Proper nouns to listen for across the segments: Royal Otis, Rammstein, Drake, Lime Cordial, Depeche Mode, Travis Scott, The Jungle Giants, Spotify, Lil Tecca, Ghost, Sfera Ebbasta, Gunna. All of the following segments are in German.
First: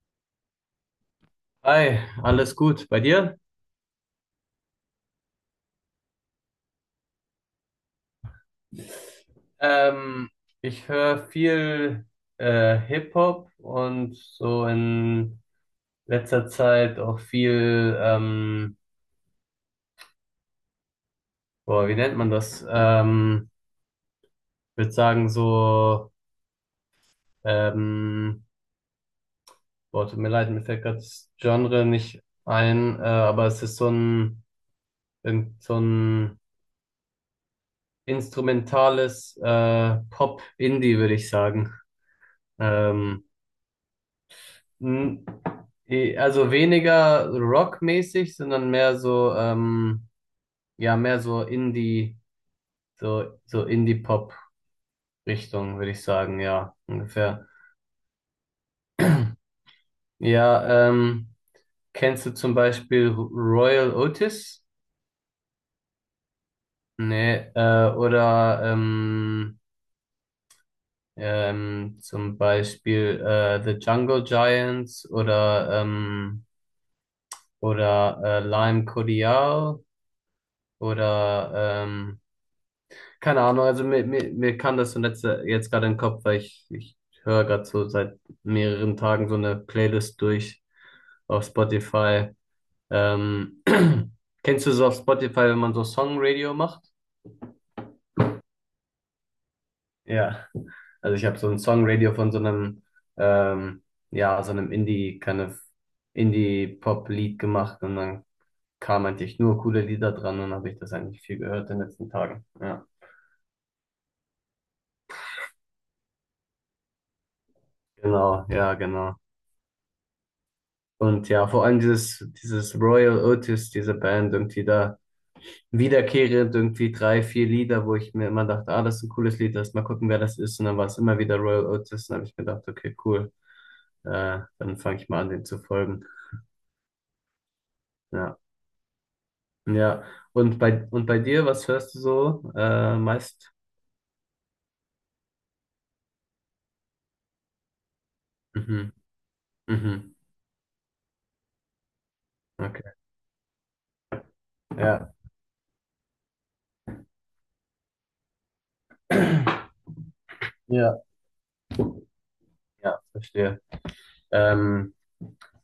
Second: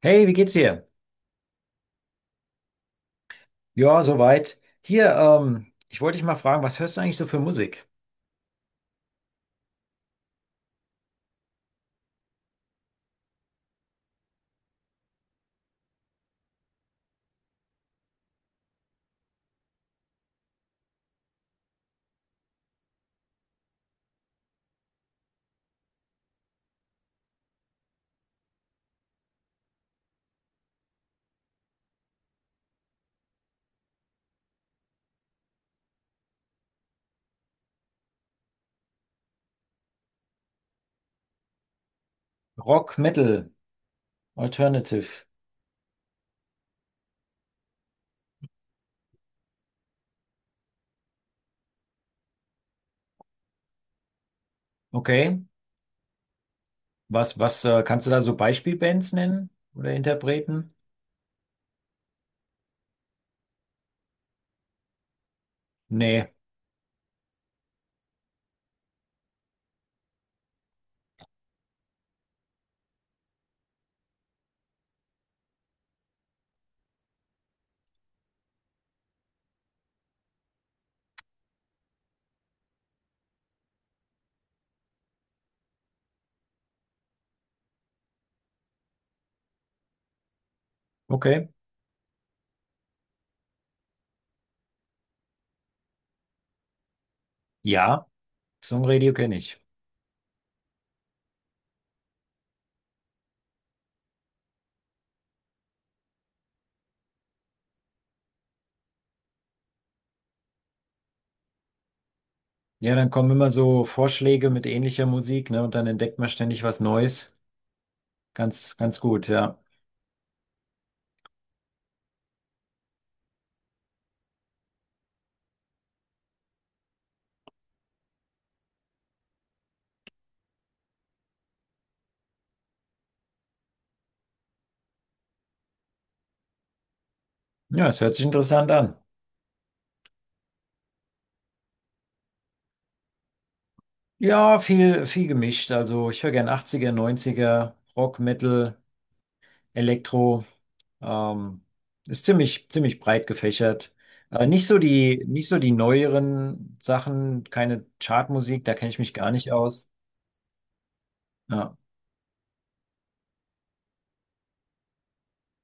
Hey, wie geht's dir? Hi, alles gut bei dir? Ja, soweit. Hier, ich wollte dich mal fragen, was hörst du eigentlich so für Musik? Ähm, Ich höre viel Hip-Hop und so in letzter Zeit auch viel, boah, wie nennt man das? Ich würde sagen so, ähm, boah, tut mir leid, mir fällt gerade das Genre nicht ein, aber es ist so ein, irgend so ein instrumentales Pop-Indie, würde ich sagen. Rock, Ähm, Metal, N- Alternative. Also weniger rockmäßig, sondern mehr so, ja, mehr so Indie, so Indie-Pop-Richtung, Okay. würde ich sagen, ja, Was, ungefähr. was, äh, kannst du da so Beispielbands nennen oder Interpreten? Ja, kennst du zum Beispiel Royal Otis? Nee. Nee, oder zum Beispiel The Jungle Giants oder Lime Cordial oder keine Ahnung, also mir kam das so letzte, jetzt gerade in den Kopf, weil ich höre gerade so seit mehreren Tagen so eine Playlist durch auf Okay. Spotify. Ähm, Kennst du so auf Spotify, wenn man so Songradio macht? Ja, Songradio kenne ich. Ja. Also ich habe so ein Songradio von so einem, ähm, ja, so einem Indie, kind of Indie-Pop-Lied gemacht und dann kamen eigentlich nur coole Lieder dran und habe ich das eigentlich viel gehört in den letzten Tagen. Ja. Ja, dann kommen immer so Vorschläge mit ähnlicher Musik, ne? Und dann entdeckt man ständig was Neues. Genau, ja, Ganz, ganz genau. gut, ja. Und ja, vor allem dieses Royal Otis, diese Band, irgendwie da wiederkehrend irgendwie drei, vier Lieder, wo ich mir immer dachte, ah, das ist ein cooles Lied, lass mal gucken, wer das ist. Und dann war es immer wieder Royal Otis. Und dann habe ich mir gedacht, okay, cool, dann fange ich mal an, den zu folgen. Ja, es hört sich Ja, interessant an. ja. Und bei dir, was hörst du so meist? Ja, viel, viel gemischt. Also ich höre gern 80er, 90er, Rock, Metal. Mhm. Mhm. Elektro. Ähm, Ist ziemlich, Okay. ziemlich breit gefächert. Äh, nicht so Ja. die, nicht so die neueren Sachen, keine Chartmusik, da kenne ich mich gar nicht aus. Ja. Ja. Ja, verstehe. Ähm,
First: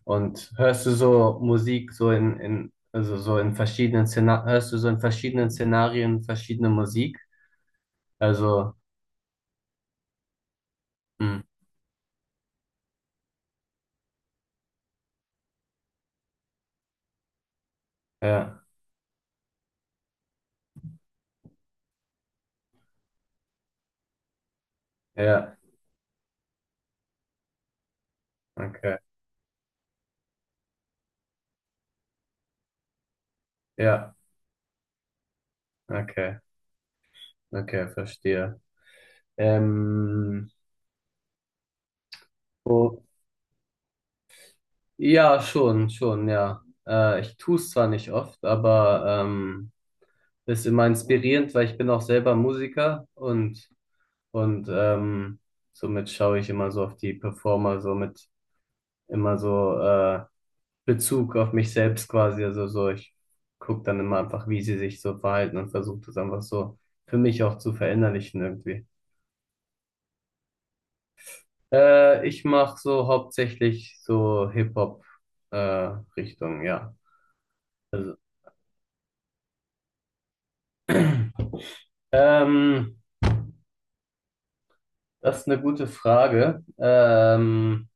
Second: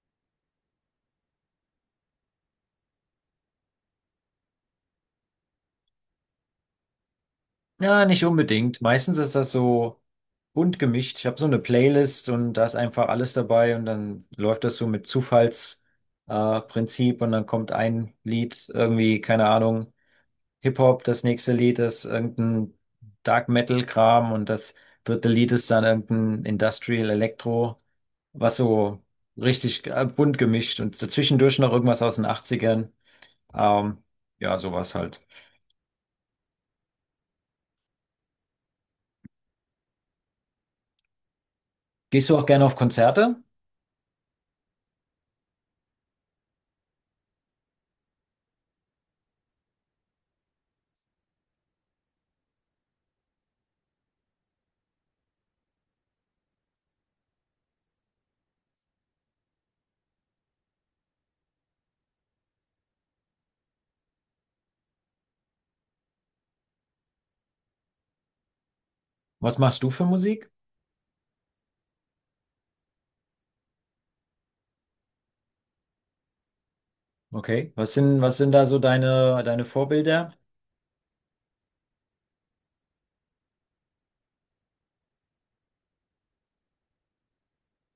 Und hörst du so Musik so in also so in verschiedenen Szenarien, hörst du so in verschiedenen Szenarien verschiedene Musik? Ja, nicht Also, unbedingt. Meistens ist das so bunt gemischt. Ich habe hm, so eine Playlist und da ist einfach alles dabei und dann läuft das so mit Zufallsprinzip Prinzip, und dann kommt ein ja, Lied irgendwie, keine Ahnung. Hip-Hop, das nächste Lied ist irgendein Dark Metal-Kram und das dritte Lied ja, ist dann irgendein Industrial Electro, was okay, so richtig bunt gemischt und zwischendurch noch irgendwas aus den Achtzigern. Ähm, ja, ja, sowas halt. okay, okay, verstehe. Ähm, Gehst du auch gerne auf wo, Konzerte? ja, schon, schon, ja. Ich tue es zwar nicht oft, aber ist immer inspirierend, weil ich bin auch selber Musiker und somit schaue ich immer so auf die Performer, somit immer so Bezug auf mich selbst quasi. Also so, ich gucke dann immer einfach, wie sie sich so verhalten und versuche das einfach so für mich auch zu verinnerlichen irgendwie. Was machst du für Musik? Ich mache so hauptsächlich so Hip-Hop-Richtung, ja. Okay. Was Also, sind, was sind da so deine Vorbilder? ähm, das ist eine gute Frage.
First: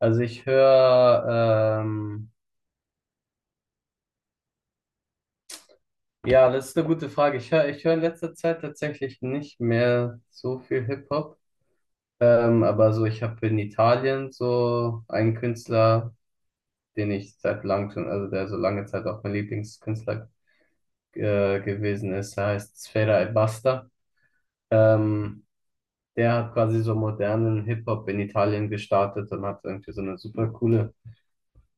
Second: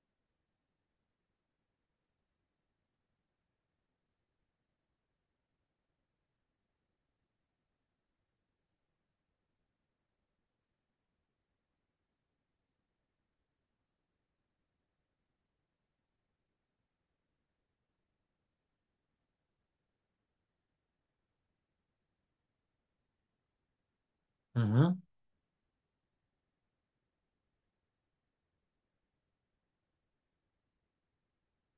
Also ich höre, ja, das ist eine gute Frage. Ich höre in letzter Zeit tatsächlich nicht mehr so viel Hip-Hop. Aber so, ich habe in Italien so einen Künstler, den ich seit langem schon, also der so lange Zeit auch mein Lieblingskünstler gewesen ist. Er heißt Sfera Ebbasta. Mhm. Ähm, Der hat quasi so modernen Hip-Hop in Italien gestartet und hat irgendwie so eine super coole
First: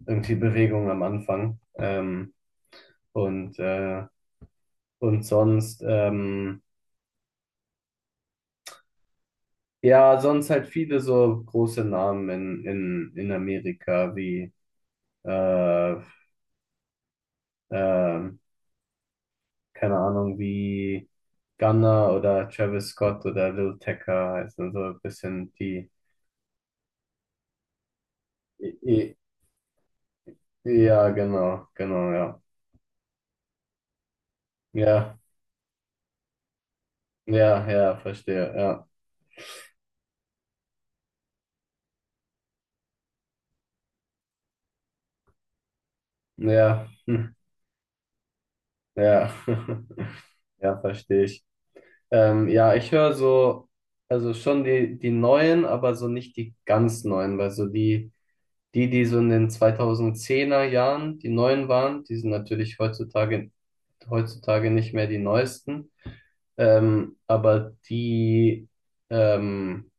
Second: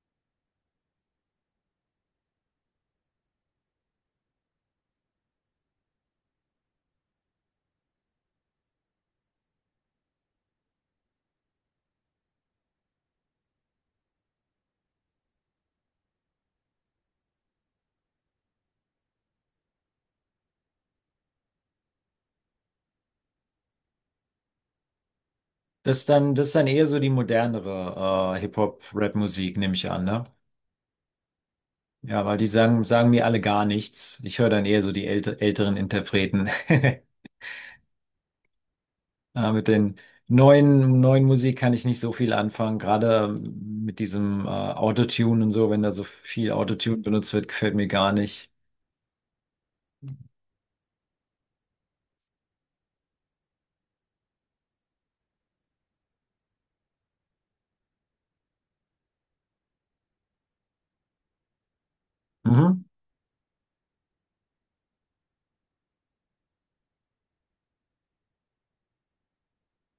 irgendwie Bewegung am Anfang. Und, äh, und sonst, ja, sonst halt viele so große Namen in Amerika wie äh, ähm, keine Ahnung, wie Gunna oder Travis Scott oder Lil Tecca heißen, so ein bisschen die. Das ist dann eher so die modernere I- I- Hip-Hop-Rap-Musik, nehme ich an, ne? Ja, genau, genau, Ja, weil ja. die sagen mir alle gar nichts. Ich höre dann eher so die Ja, älteren Interpreten. ja, ja, verstehe, ja. Mit den neuen Musik kann ich nicht so viel anfangen. Gerade mit diesem Autotune und so, wenn da so viel Ja, Autotune benutzt hm, wird, gefällt mir gar nicht. ja, ja, verstehe ich. Ja, ich höre so, also schon die, die neuen, aber so nicht die ganz neuen, weil so die, die so in den 2010er Jahren die neuen waren, die sind natürlich Mhm. heutzutage, heutzutage nicht mehr die neuesten. ähm, aber die ähm,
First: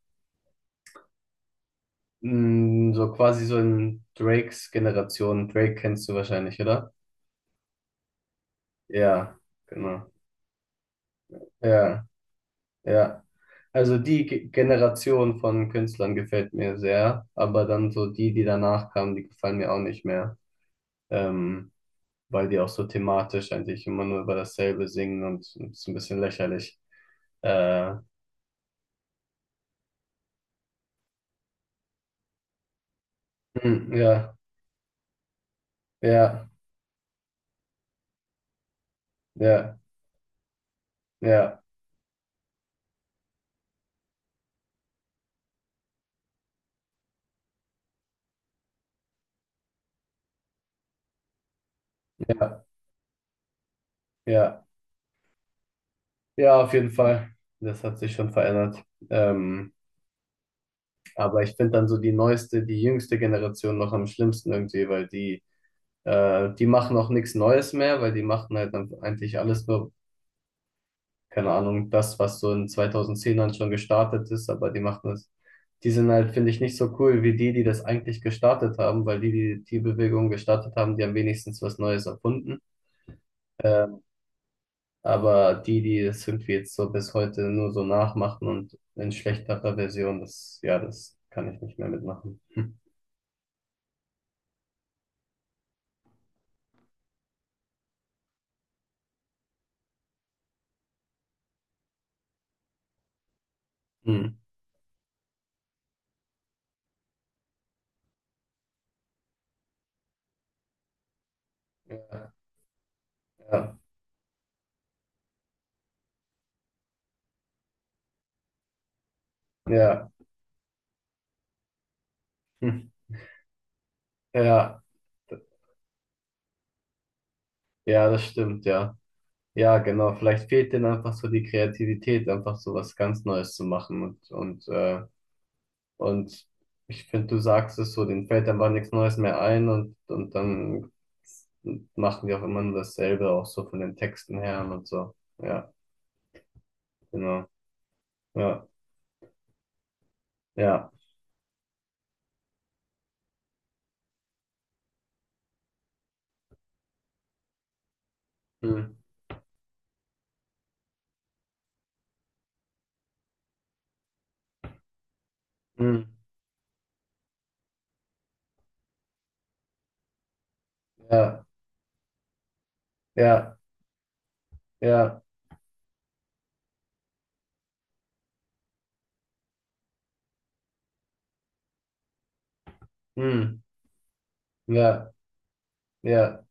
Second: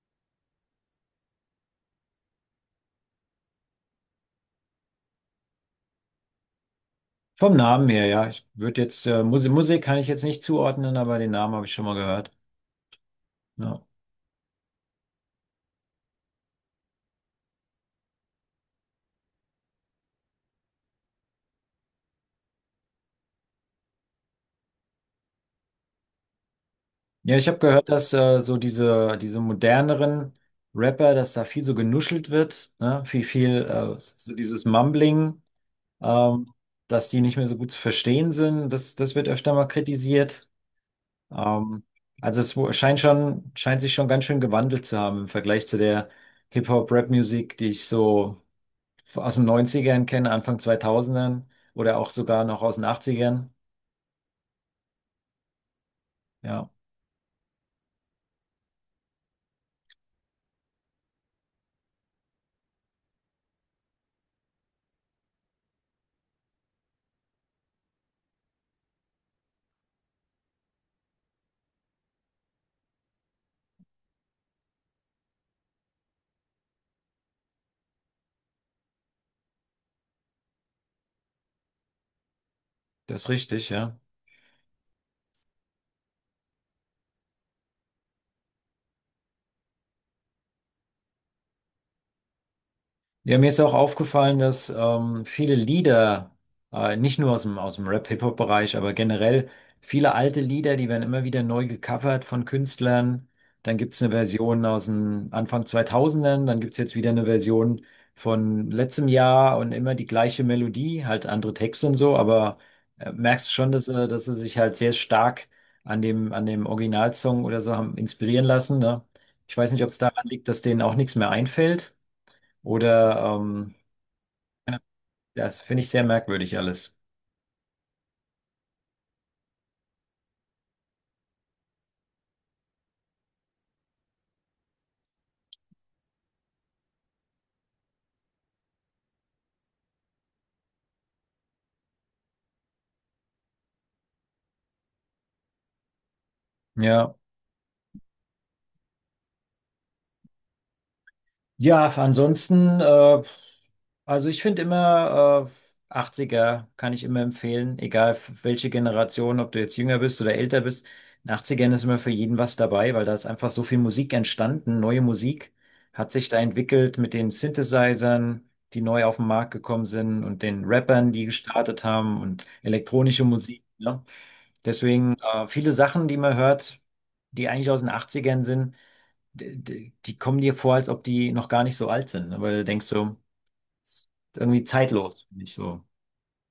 so quasi so in Drakes Generation, Drake kennst du wahrscheinlich, oder? Vom Namen her, ja. Ich würde jetzt, Ja, Musik kann ich genau. jetzt nicht zuordnen, aber den Namen habe ich schon mal Ja, gehört. ja. Ja, Also die Generation von Künstlern gefällt mir sehr, aber dann so die, die danach kamen, die gefallen mir auch nicht mehr, ähm, weil die auch so thematisch eigentlich immer nur über dasselbe singen und es ist ein bisschen lächerlich. ja, ich habe gehört, Äh, dass so diese moderneren Rapper, dass da viel so genuschelt wird, ne? Viel, viel so ja, dieses Mumbling. ja, ähm, dass die nicht mehr so gut zu verstehen sind. Das wird öfter mal ja, kritisiert. ja, Ähm, also es wo- scheint schon, scheint sich schon ganz schön gewandelt zu haben im Vergleich zu der Hip-Hop-Rap-Musik, die ich so aus den Neunzigern kenne, Anfang zweitausendern oder auch sogar noch ja, aus den Achtzigern. ja. Ja, Ja, auf jeden Fall. Das hat sich schon verändert. Ähm, aber ich finde dann so die neueste, die jüngste Generation noch am schlimmsten irgendwie, weil die, die machen auch nichts Neues mehr, weil die machen halt dann eigentlich alles nur, keine Ahnung, das, was so in 2010ern schon gestartet ist, aber die machen das, die sind halt, finde ich, nicht so cool wie die, die das eigentlich gestartet haben, weil die, die die Bewegung gestartet haben, die haben wenigstens was Neues erfunden. das ist richtig, Äh, ja. Aber die, die das irgendwie jetzt so bis heute nur so nachmachen und in schlechterer Version, das, ja, das kann ich nicht mehr mitmachen. Hm. Ja, mir ist auch aufgefallen, dass viele Lieder, nicht nur aus dem Rap-Hip-Hop-Bereich, aber generell viele alte Lieder, die werden immer wieder neu gecovert von Künstlern. Dann gibt es eine Hm. Version aus den Anfang 2000. Dann gibt es jetzt wieder eine Version von letztem Jahr und immer die gleiche Melodie, halt andere Texte und so, Ja, aber merkst schon, ja, dass sie sich halt sehr stark an dem Originalsong oder so haben inspirieren lassen, ne? Ich weiß nicht, ob es ja. daran liegt, dass denen auch nichts mehr einfällt. Hm. Oder Ja, D- das finde ich sehr merkwürdig alles. ja, das stimmt, ja. Ja, genau. Vielleicht fehlt denen einfach so die Kreativität, einfach so was ganz Neues zu machen. Und ich finde, du sagst es so, denen fällt einfach nichts Neues mehr ein und dann machen die auch immer nur dasselbe, auch so von den Texten her und so. Ja, Ja. genau. Ja. Ja. Ja, ansonsten also ich finde immer, 80er kann ich immer empfehlen, egal welche Hm. Generation, ob du jetzt jünger bist oder älter bist. In 80ern ist immer für jeden was dabei, weil da ist einfach so viel Musik entstanden, neue Musik Hm. hat sich da entwickelt mit den Synthesizern, die neu auf den Markt gekommen sind, und den Rappern, die Ja. gestartet haben, und elektronische Ja. Musik. Ne? Deswegen Ja. Viele Sachen, die man hört, die eigentlich aus den 80ern sind, die kommen dir vor, als ob die noch gar nicht so alt sind, ne? Weil du denkst so, Hm. ist irgendwie Ja. zeitlos, finde ich so. Ja.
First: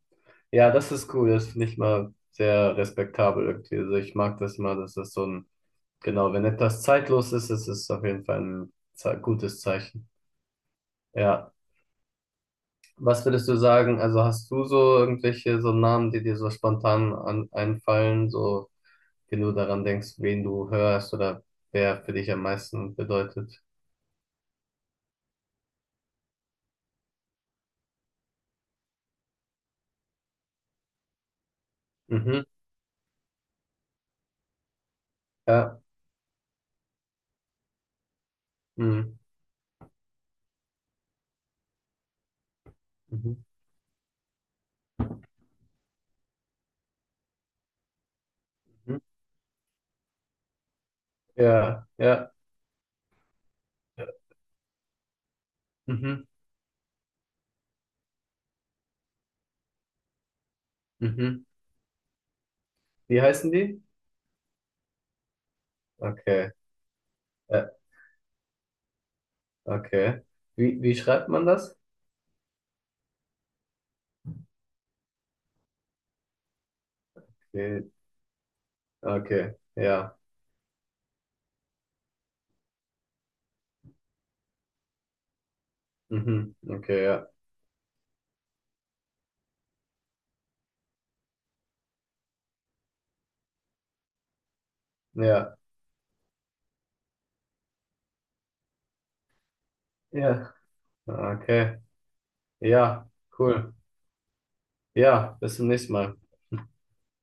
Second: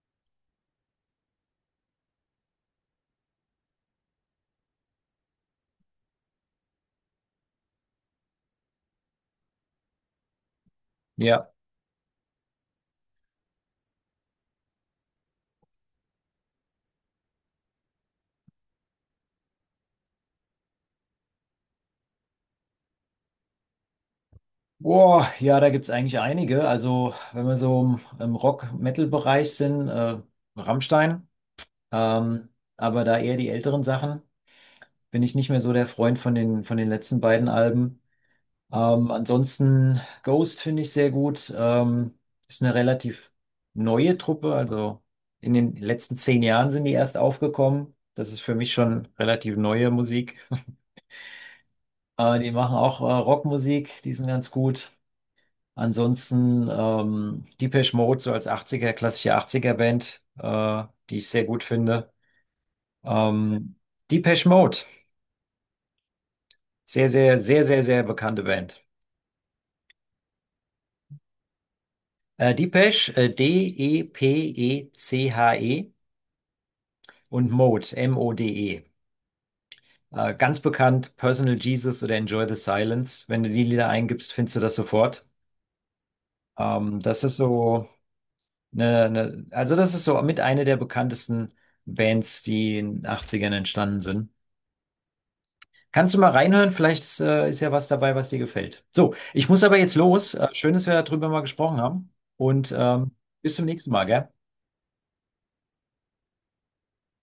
Ja, das ist cool. Das finde ich mal sehr respektabel irgendwie. Also ich mag das mal, dass das so ein, genau, wenn etwas zeitlos ist, ist es auf jeden Fall ein ze gutes Zeichen. Ja. Ja. Was würdest du sagen? Also hast du so irgendwelche so Namen, die dir so spontan einfallen, so wenn du daran denkst, wen du hörst oder wer für dich am meisten bedeutet? Boah, ja, da gibt's eigentlich einige. Also, wenn wir so im Rock-Metal-Bereich sind, Rammstein, Mhm. ähm, aber da eher die älteren Sachen, bin ich nicht mehr so Ja. der Freund von den letzten beiden Alben. Mhm. Ansonsten Ghost finde ich sehr gut. Ist eine relativ Mhm. neue Truppe, also in den letzten 10 Jahren sind die erst aufgekommen. Das ist für mich Mhm. schon relativ neue Musik. Ja, ja. Die machen auch Rockmusik, die sind ganz gut. Mhm, Ansonsten Depeche Mode, so als 80er, klassische 80er-Band, die ich mhm. sehr gut finde. Wie heißen Ähm, die? Depeche Mode, Okay, sehr, sehr, sehr, äh, sehr, sehr bekannte Band. okay. Wie, wie schreibt man das? Depeche, Depeche, und Okay, Mode, Mode. okay, ja. Ganz bekannt, Personal Jesus oder Enjoy the Silence. Wenn du die Lieder eingibst, findest du das sofort. Mhm, okay, Das ja. ist so. Ne, ne, also das ist so mit einer der bekanntesten Bands, die in den Achtzigern entstanden sind. Ja, Kannst du mal reinhören? Vielleicht ist ja was dabei, was dir gefällt. So, ich muss aber jetzt los. Ja. Schön, dass wir darüber mal Okay, gesprochen haben. Und ja, bis zum cool. nächsten Mal, gell? Ja, bis zum nächsten Mal.